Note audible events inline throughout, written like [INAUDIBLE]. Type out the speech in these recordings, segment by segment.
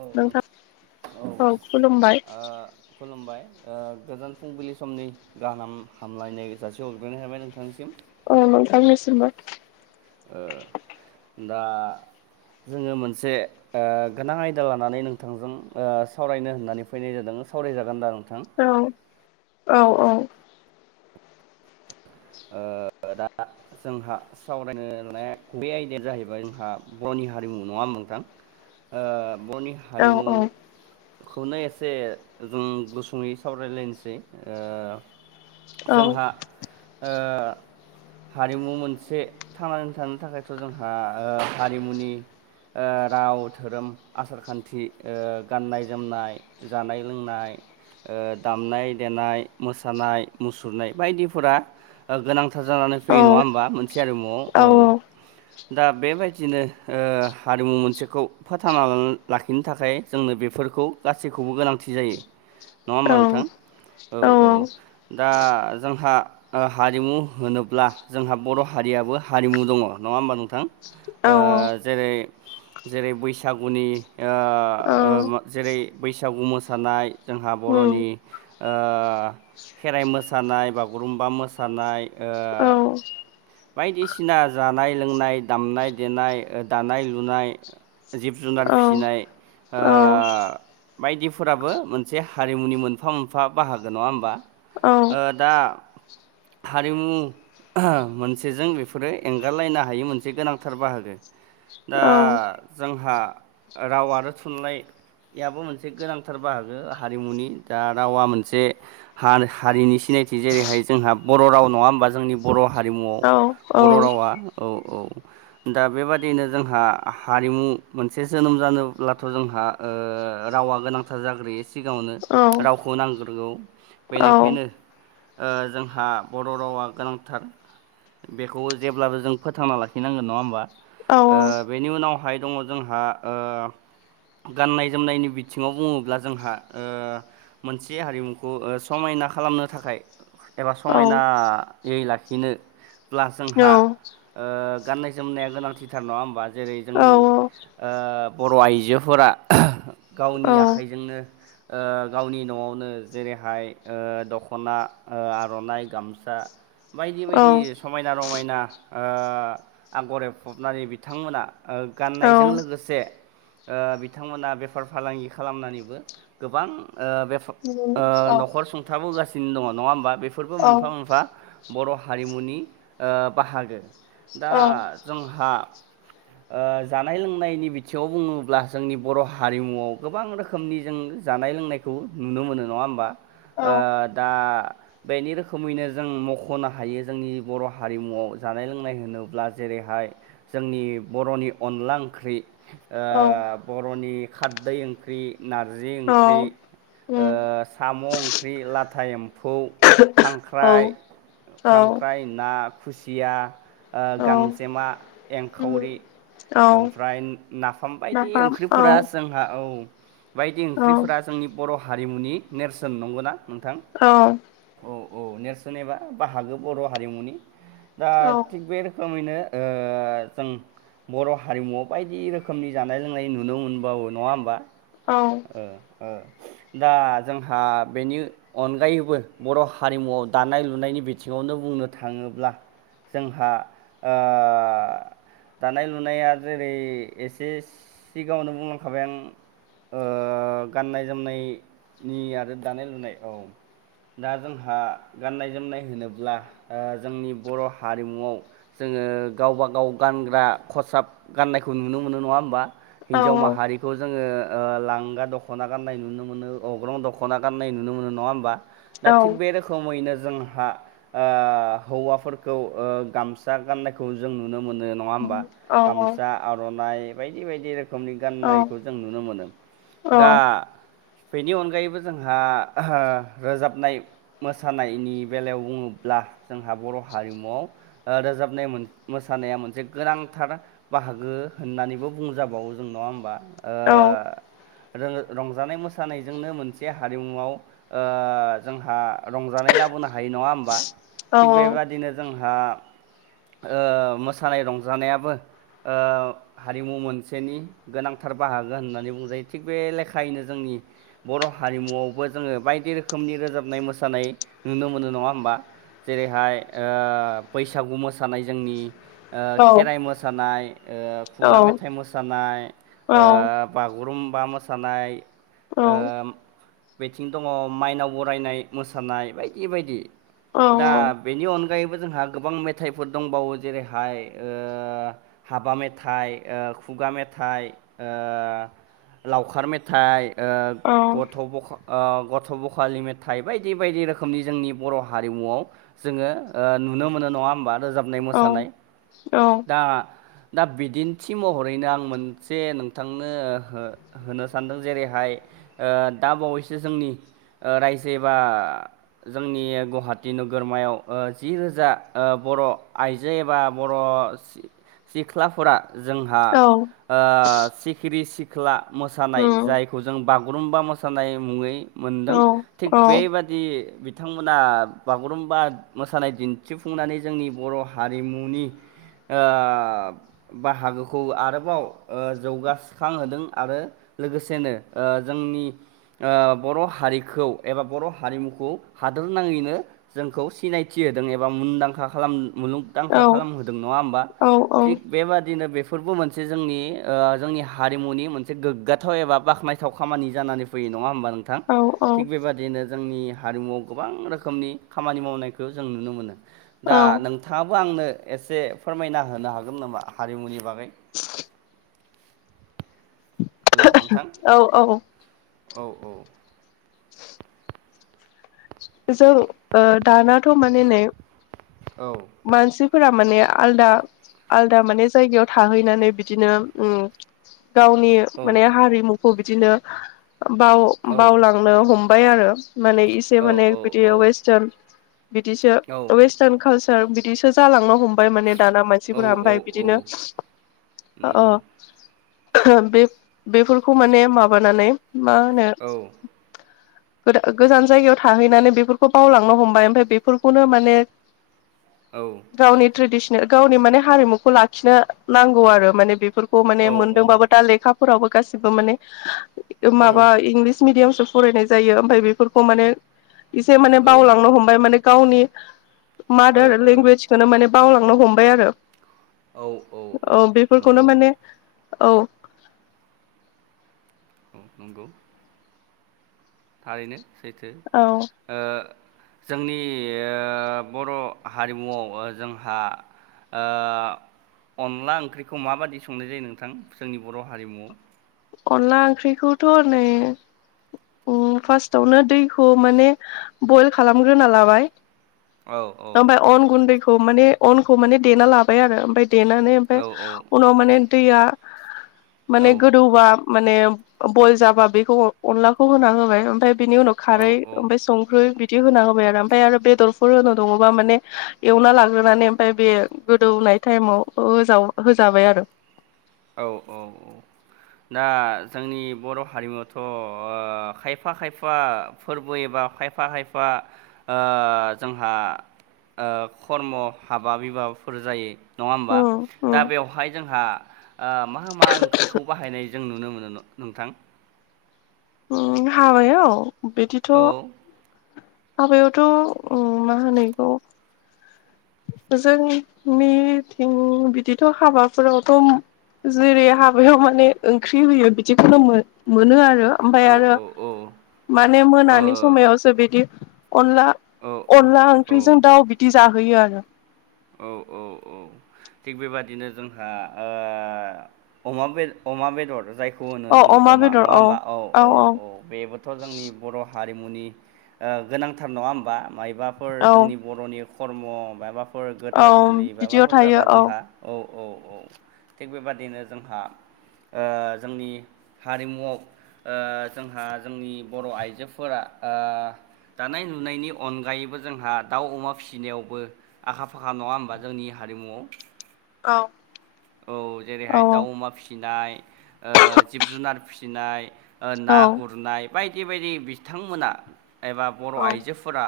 औ नोंथां औ आ खुलुमबाय ओ गोजोन फुंबिलि समनि गाहाम हामलायनाय जासि अग्रोनाय थाबाय नोंथांनिसिम औ नोंथांनिसिमबो ओ दा जोङो मोनसे ओ गोनां आयदा लानानै नोंथांजों ओ सावरायनो होननानै फैनाय जादों सावरायजागोन दा नों औ औ औ ओ दा जोंहा सावरायनो लानाय बे आयदाया जाहैबाय जोंहा बर'नि हारिमु नङा मुं नोंथां ओ बर'नि औ हारिमु खौनो एसे जों गुसुङै सावरायलायनोसै ओ औ जोंहा ओ हारिमु मोनसे थांनानै थानो थाखायथ' जोंहा ओ हारिमुनि ओ राव धोरोम आसार खान्थि ओ गाननाय जोमनाय जानाय लोंनाय ओ दामनाय देनाय मोसानाय मुसुरनाय बायदिफोरा ओ गोनांथार जानानै औ फैयो नङा होमबा मोनसे आरिमुआव औ दा बेबायदिनो ओ हारिमु मोनसेखौ फोथांना लाखिनो थाखाय जोंनो बेफोर खौ गासैखौबो गोनांथि जायो। नङा होमबा नोंथां औ औ दा जोंहा ओ हारिमु होनोब्ला जोंहा बर' हारियाबो हारिमु दङ नङा होमबा नोंथां? औ ओ जेरै जेरै बैसागुनि ओ ओ जेरै बैसागु मोसानाय जों हा उम बर'नि ओ खेराइ मोसानाय बागुरुम्बा मो सानाय ओ औ बायदिसिना जानाय लोंनाय दामनाय देनाय दानाय लुनाय जिब औ जुनार फिसिनाय औ औ बायदिफोराबो मोनसे हारिमुनि मोनफा मोनफा बाहागो नङा होमबा। औ औ ओ दा हारिमु मोनसे जों बेफोरो एंगारलायनो हायो मोनसे गोनांथार बाहागो औ दा जोंहा राव आरो थुनलाइ याबो मोनसे गोनांथार बाहागो हारिमुनि दा रावा मोनसे हारिनि सि नायथि जेरैहाय जोंहा बर' राव नङा होमबा जोंनि बर' हारिमुआव बर' रावा औ औ दा बेबादिनो जोंहा हारिमु मोनसे जोनोम जानोब्लाथ' जोंहा ओ रावा गोनांथार जाग्रोयो सिगाङावनो रावखौ नांग्रोगौ बेनिखायनो ओ जोंहा बर' रावा गोनांथार बेखौ जेब्लाबो जों फोथांना लाखिनांगोन नङा होमबा बेनि उनाव गाहाय दङ जोंहा ओ गाननाय जोमनायनि बिथिङाव बुङोब्ला जोंहा मोनसे हारिमुखौ समाय ना खालामनो थाखाय एबा समायनायै लाखिनोब्ला जोंहा ओ गाननाय जोमनाया गोनांथिथार नङा होमबा जेरै जोंनि ओ बर' आइजोफोरा गावनि आखाइजोंनो ओ गावनि न'आवनो जेरैहाय ओ दख'ना ओ आर'नाइ गामसा बायदि बायदि समायना रमायना ओ आगर एबफबनानै बिथांमोना ओ गाननायजों लोगोसे ओ बिथांमोना बेफार फालांगि खालामनानैबो गोबां ओ बे ओ न'खर सुंथाबोगासिनो दङ नङा होमबा बे बेफोरबो मोनफा मोनफा बर' हारिमुनि ओ बाहागो दा जोंहा ओ जानाय लोंनायनि बिथिङाव बुङोब्ला जोंनि बर' हारिमुआव गोबां रोखोमनि जों जानाय लोंनायखौ नुनो मोनो नङा होमबा ओ दा बेनि रोखोमैनो जों मख'नो हायो जोंनि बर' हारिमुआव जानाय लोंनाय होनोब्ला जेरै बेहाय जोंनि बर'नि अनला ओंख्रि ओ बर'नि खारदै ओंख्रि नारजि ओंख्रि ओ साम' ओंख्रि लाथाय एम फौ खांख्राइ खांख्राइ ना खुसिया ओ औ गांजेमा औ औ एंखावरि औ नाफाम औ ओमफ्राय नाफाम बायदि ओंख्रिफोरा जोंहा औ बायदि ओंख्रिफोरा जोंनि बर' हारिमुनि नेरसोन नंगौना नोंथां औ औ नेर्सोन एबा बाहागो बर' हारिमुनि दा थिग बे रोखोमैनो ओ जों बर' हारिमुवआव बायदि रोखोमनि जानाय लोंनाय नुनो मोनबावो नङा होमबा ओ ओ दा जोंहा बेनि अनगायैबो बर' हारिमुआव दानाय लुनायनि बिथिङाव दों। बुंनो थाङोब्ला जोंहा दानाय-लुनाया जेरै एसे सिगाङावनो बुंलांखाबाय आं ओ गाननाय-जोमनायनि आरो दानाय लुनाय औ दा जोंहा गाननाय-जोमनाय होनोब्ला जोंनि बर' हारिमुआव जों जोङो गावबा गाव गानग्रा खसाब गाननायखौ नुनो मोनो नङा होमबा। हिन्जाव माहारिखौ जोङो ओ लांगा दख'ना गान्नाय नुनो मोनो अग्रं दख'ना गान्नाय नुनो मोनो नङा होमबा। दा थिग बे रोखोमैनो जों- हा‌ ओ हौवाफोरखौ ओ गामसा गाननायखौ जों नुनो मोनो नङा होमबा। गामसा, आर'नाइ बायदि बायदि रोखोम रोखोमनि गाननायखौ जों नुनो मोनो। दा बेनि अनगायैबो जोंहा रोजाबनाय-मोसानायनि बेलायाव बुङोब्ला जोंहा बर' हारिमुआव ओ रोजाबनाय मोन मोसानाया मोनसे गोनां- थार बाहागो होननानैबो बुंजाबावो जों नङा होमबा। ओ रो रंजानाय मोसानायजोंनो मोनसे हारिमुआव ओ जोंहा रंजानाय लाबोनो हायो नङा होमबा? थिक बेबादिनो जोंहा ओ मोसानाय-रंजानाया बो ओ हारिमु मोनसेनि गोनांथार बाहागो होननानै बुंजायो थिग बे लेखायैनो जोंनि बर' हारिमुआवबो जोङो बायदि रोखोमनि रोजाबनाय-मोसानाय नुनो मोनो नङा होमबा? जेरैहाय ओ बैसागु मोसानाय जोंनि ओ खेराइ मोस सानाय ओ खुगा मेथाइ मोसानाय ओ बागुरुम बा मोसानाय ओ बेथिं दङ माइनाव बरायनाय मोसानाय बायदि बायदि। दा बेनि अनगायैबो जोंहा गोबां मेथाइफोर दंबावो। जेरैहाय ओ हाबा मेथाइ ओ खुगा मेथाइ ओ लावखार मेथाइ ओ औ गथ' बख ओ गथ' बखालि मेथाइ बायदि बायदि रोखोमनि जोंनि बर' हारिमुआव जोङो ओ नुनो मोनो नङा होमबा रोजाबनाय-मोसानाय। औ दा दा बिदिन्थि महरैनो आं मोनसे नोंथांनो हो होनो सानदों जेरैहा हाय ओ दा बावैसो जोंनि ओ रायजो एबा जोंनि गुहाटि नोगोरमायाव ओ जि रोजा ओ बर' आइजो एबा बर' सिख्लाफोरा जोंहा ओ सिखिरि-सिख्ला मोसानाय जायखौ जों बागुरुम्बा मोसानाय मुङै मोनदों। थिग बेबादि बिथांमोना बागुरुम्बा मोसानाय दिन्थिफुंनानै जोंनि बर' हारिमुनि ओ बाहागोखौ आरोबाव ओ जौगास्रांहोदों आरो लोगोसेनो ओ जोंनि ओ बर' हारिखौ एबा बर' हारिमुखौ हादोर नाङैनो जोंखौ सिनायथि होदों एबा मुंदांखा खालाम- मुलुगदांखा खालामहोदों नङा होमबा‌। थिग बेबादिनो बे फोरबो मोनसे जोंनि ओ जोंनि हारिमुनि मोनसे गोग्गाथाव एबा बाखनायथाव खामानि जानानै फैयो। नङा होमबा नोंथां? थिग बेबादिनो जोंनि हारिमुआव गोबां रोखोमनि खामानि मावनायखौ जों नुनो मोनो। दा नोंथाङाबो आंनो एसे फोरमायना होनो हाग गोन नामा? हारिमुनि बागै हेलौ नोंथां औ औ औ औ [INAUDIBLE] जों ओ दानाथ' माने नै औ मानसिफोरा माने आलदा आलदा माने जायगायाव थाहैनानै बिदिनो उम गावनि औ माने हारिमुखौ बिदिनो बाव औ बावलांनो हम बाय आरो माने इसे औ माने बिद वेस्टान बिदिसो वेस्टान खाल सार बिदिसो जालांनो हम बाय माने दाना औ मानसिफोरा औ ओमफाय औ बिदिनो ओ नंगौ बेफ बेफोरखौ माने माबानानै मा होनो औ गोर गोजान जायगायाव थाहैनानै बेफोरखौ बावलांनो हमबाय ओमफाय बेफोरखौनो माने औ गावनि ट्रेडिसने गावनि माने हारिमुखौ लाखिनो नांगौ आरो माने बेफोर खौ माने औ औ मोनदोंबाबो दा लेखाफोरावबो गासिबो माने ओ माबा इंलिस मिडियाम सो फरायनाय जायो ओमफाय बेफोरखौ माने एसे माने बावलांनो हमबाय माने गावनि मादार लेंगुवेजखौनो माने बावलांनो हमबाय आरो औ औ औ बेफोरखौनो नोंगौ माने औ औ नंगौ थारैनो सैथो औ जोंनि बर' हारिमुआव जोंहा ओ अनला ओंख्रिखौ माबायदि संनाय जायो नोंथां जोंनि बर' हारिमुआव अनला ओंख्रिखौथ' नै फार्स्टावनो दैखौ माने बयल खालामग्रोना लाबाय। औ औ ओमफ्राय अन गुन्दैखौ माने अनखौ माने देना लाबाय आरो ओमफ्राय देनानै ओमफ्राय औ औ उनाव माने दैया औ माने गोदौबा माने बयल जाबा बेखौ अनलाखौ होना होबाय ओमफफ्राय बिनि उनाव औ खारै ओमफ्राय संख्रि बिदि होना होबाय आरो ओमफ्राय आरो बेदरफोर होनो दङबा माने एवना लाग्रोनानै ओमफ्राय बे गोदौ नाय टाइमाव होजाबाय आरो औ औ औ दा जोंनि बर' हारिमुआवथ' खायफा खायफा फोरबो एबा खायफा खायफा जोंहा खर्म हाबा बिबाफोर जायो। नङा होमबा उम दा उम बेवहाय जोंहा मा मा ओंख्रिखौ बाहायनाय जों नुनो मोनो नोंथां। हाबायाव बिदिथ' औ हाबायावथ' मा होनो बेखौ जोंनिथिं बिदिथ' हाबाफोरावथ' जेरै हाबायाव माने ओंख्रि होयो बिदिखौनो मोनो आरो ओमफ्राय औ आरो औ औ माने मोनानि ओ समायावसो बिदि अनला औ औ अनला औ ओंख्रिजों दाउ बिदि जाहोयो आरो औ औ औ थिग बेबादिनो जोंहा अमा अमा बेदर जाय खौ होनो जों अमा नङा होमबा औ औ औ बेबोथ' जोंनि बर' हारि हारिमुनि गोनांथार नङा होमबा मायबाफोर औ जोंनि बर'नि खर्म मायबा फोर औ गोथार जुलि बिदियाव माबाफोर थायो जाबा औ जोंहा औ औ औ थिग बेबादिनो जोंहा जोंनि हारिमुआव जोंहा जोंनि बर' आइजोफोरा दानाय लुनायनि अनगायैबो जोंहा दाउ अमा फिसिनायावबो आखा फाखा नङा होमबा जोंनि हारिमुआव औ औ औ जेरैहाय दाउ अमा फिसिनाय जिब जुनार फिसिनाय ना औ गुरनाय बायदि बायदि बिथांमोना एबा बर' औ आइजोफोरा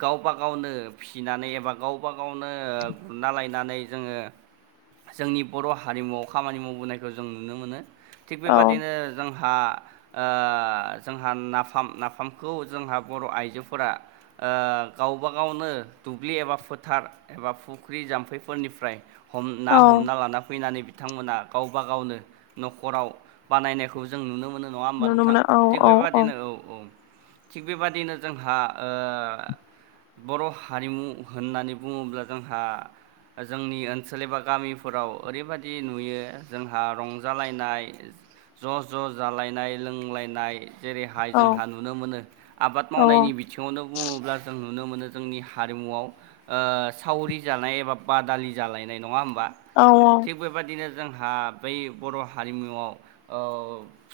गावबा गावनो फिसिनानै एबा गावबा गावनो गुरना लायनानै जोङो जोंनि बर' हारिमुआव खामानि मावबोनायखौ जों नुनो मोनो थिग औ बेबादिनो जों जोंहा ओ जोंहा नाफाम नाफामखौ जोंहा बर' आइजोफोरा ओ गावबा गावनो दुब्लि एबा फोथार एबा फुख्रि जाम्फैफोरनिफ्राय हम ना औ हमना लाना फैनानै बिदि बिथांमोना गावबा गावनो न'खराव बानायनायखौ जों नुनो मोनो। नङा होमबा नुनो नोंथां मोनो औ थिग औ बेबाददिनो औ औ थिग बेबादिनो जोंहा ओ बर' हारिमु होननानै बुङोब्ला जोंहा जोंनि ओनसोल एबा गामिफोराव ओरैबादि नुयो जोंहा रंजालायनाय ज' ज' जालायनाय लोंलायनाय जेरैहाय औ जोंहा नुनो मोनो आबाद औ मावनायनि बिथिङावनो बुङोब्ला जों नुनो मोनो जोंनि हारिमुआव ओ सावरि जानाय एबा बादालि जालायनाय, नङा होम? बा औ औ थिग बेबायदिनो जोंहा बै बर' हारिमुआव ओ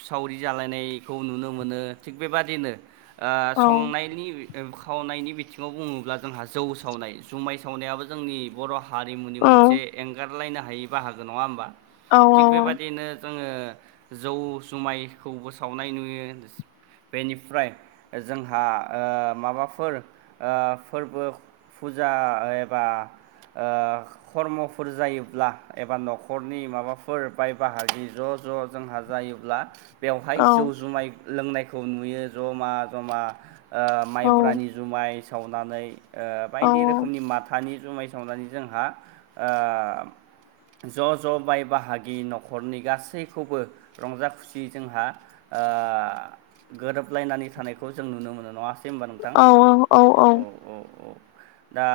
सावरि जालायनायखौ नुनो मोनो। थिग बेबादिनो ओ औ संनायनि खावनायनि बिथिङाव बुङोब्ला जोंहा जौ स सावनाय जुमाय सावनायाबो जोंनि बर' हारिमुनि मोनसे एंगारलायनो हायि बाहागो नङा होमबा? औ थिग औ बेबायादिनो जोङो जौ जुमायखौबो सावनाय नुयो बेनिफ्राय जोंहा ओ माबाफोर ओ फोरबो फुजा एबा ओ खर्मफोर जायोब्ला एबा न'खरनि माबाफोर बाय बाहागि ज' ज' जोंहा जायोब्ला बेवहाय जौ जुमाय लोंनायखौ नुयो जमा जमा ओ माइब्रानि जुमाइ सावनानै बायदि ओ रोखोमनि माथानि जुमाय सावनानै जोंहा ओ ज' ज' बाय बाहागि न'खरनि गासैखौबो रंजा खुसि जोंहा ओ गोरोबलायनानै थानायखौ जों नुनो मोनो नङासै दे होनबा नोंथां औ औ औ दा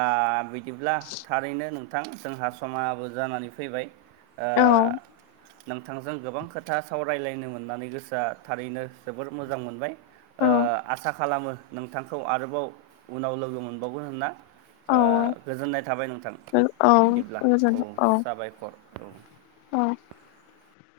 बि बिदिब्ला थारैनो नोंथां जोंहा समाबो जानानै फैबाय ओ नोंथांजों गोबां खोथा सावरायलायनो मोननानै गोसोआ थारैनो जोबोर मोजां मोनबाय। ओ आसा खालामो नोंथांखौ आरोबाव उनाव लोगो मोनबावगोन होनना। ओ गोजोननाय थाबाय नोंथां। बिदिब्ला औ साबायखर औ। औ।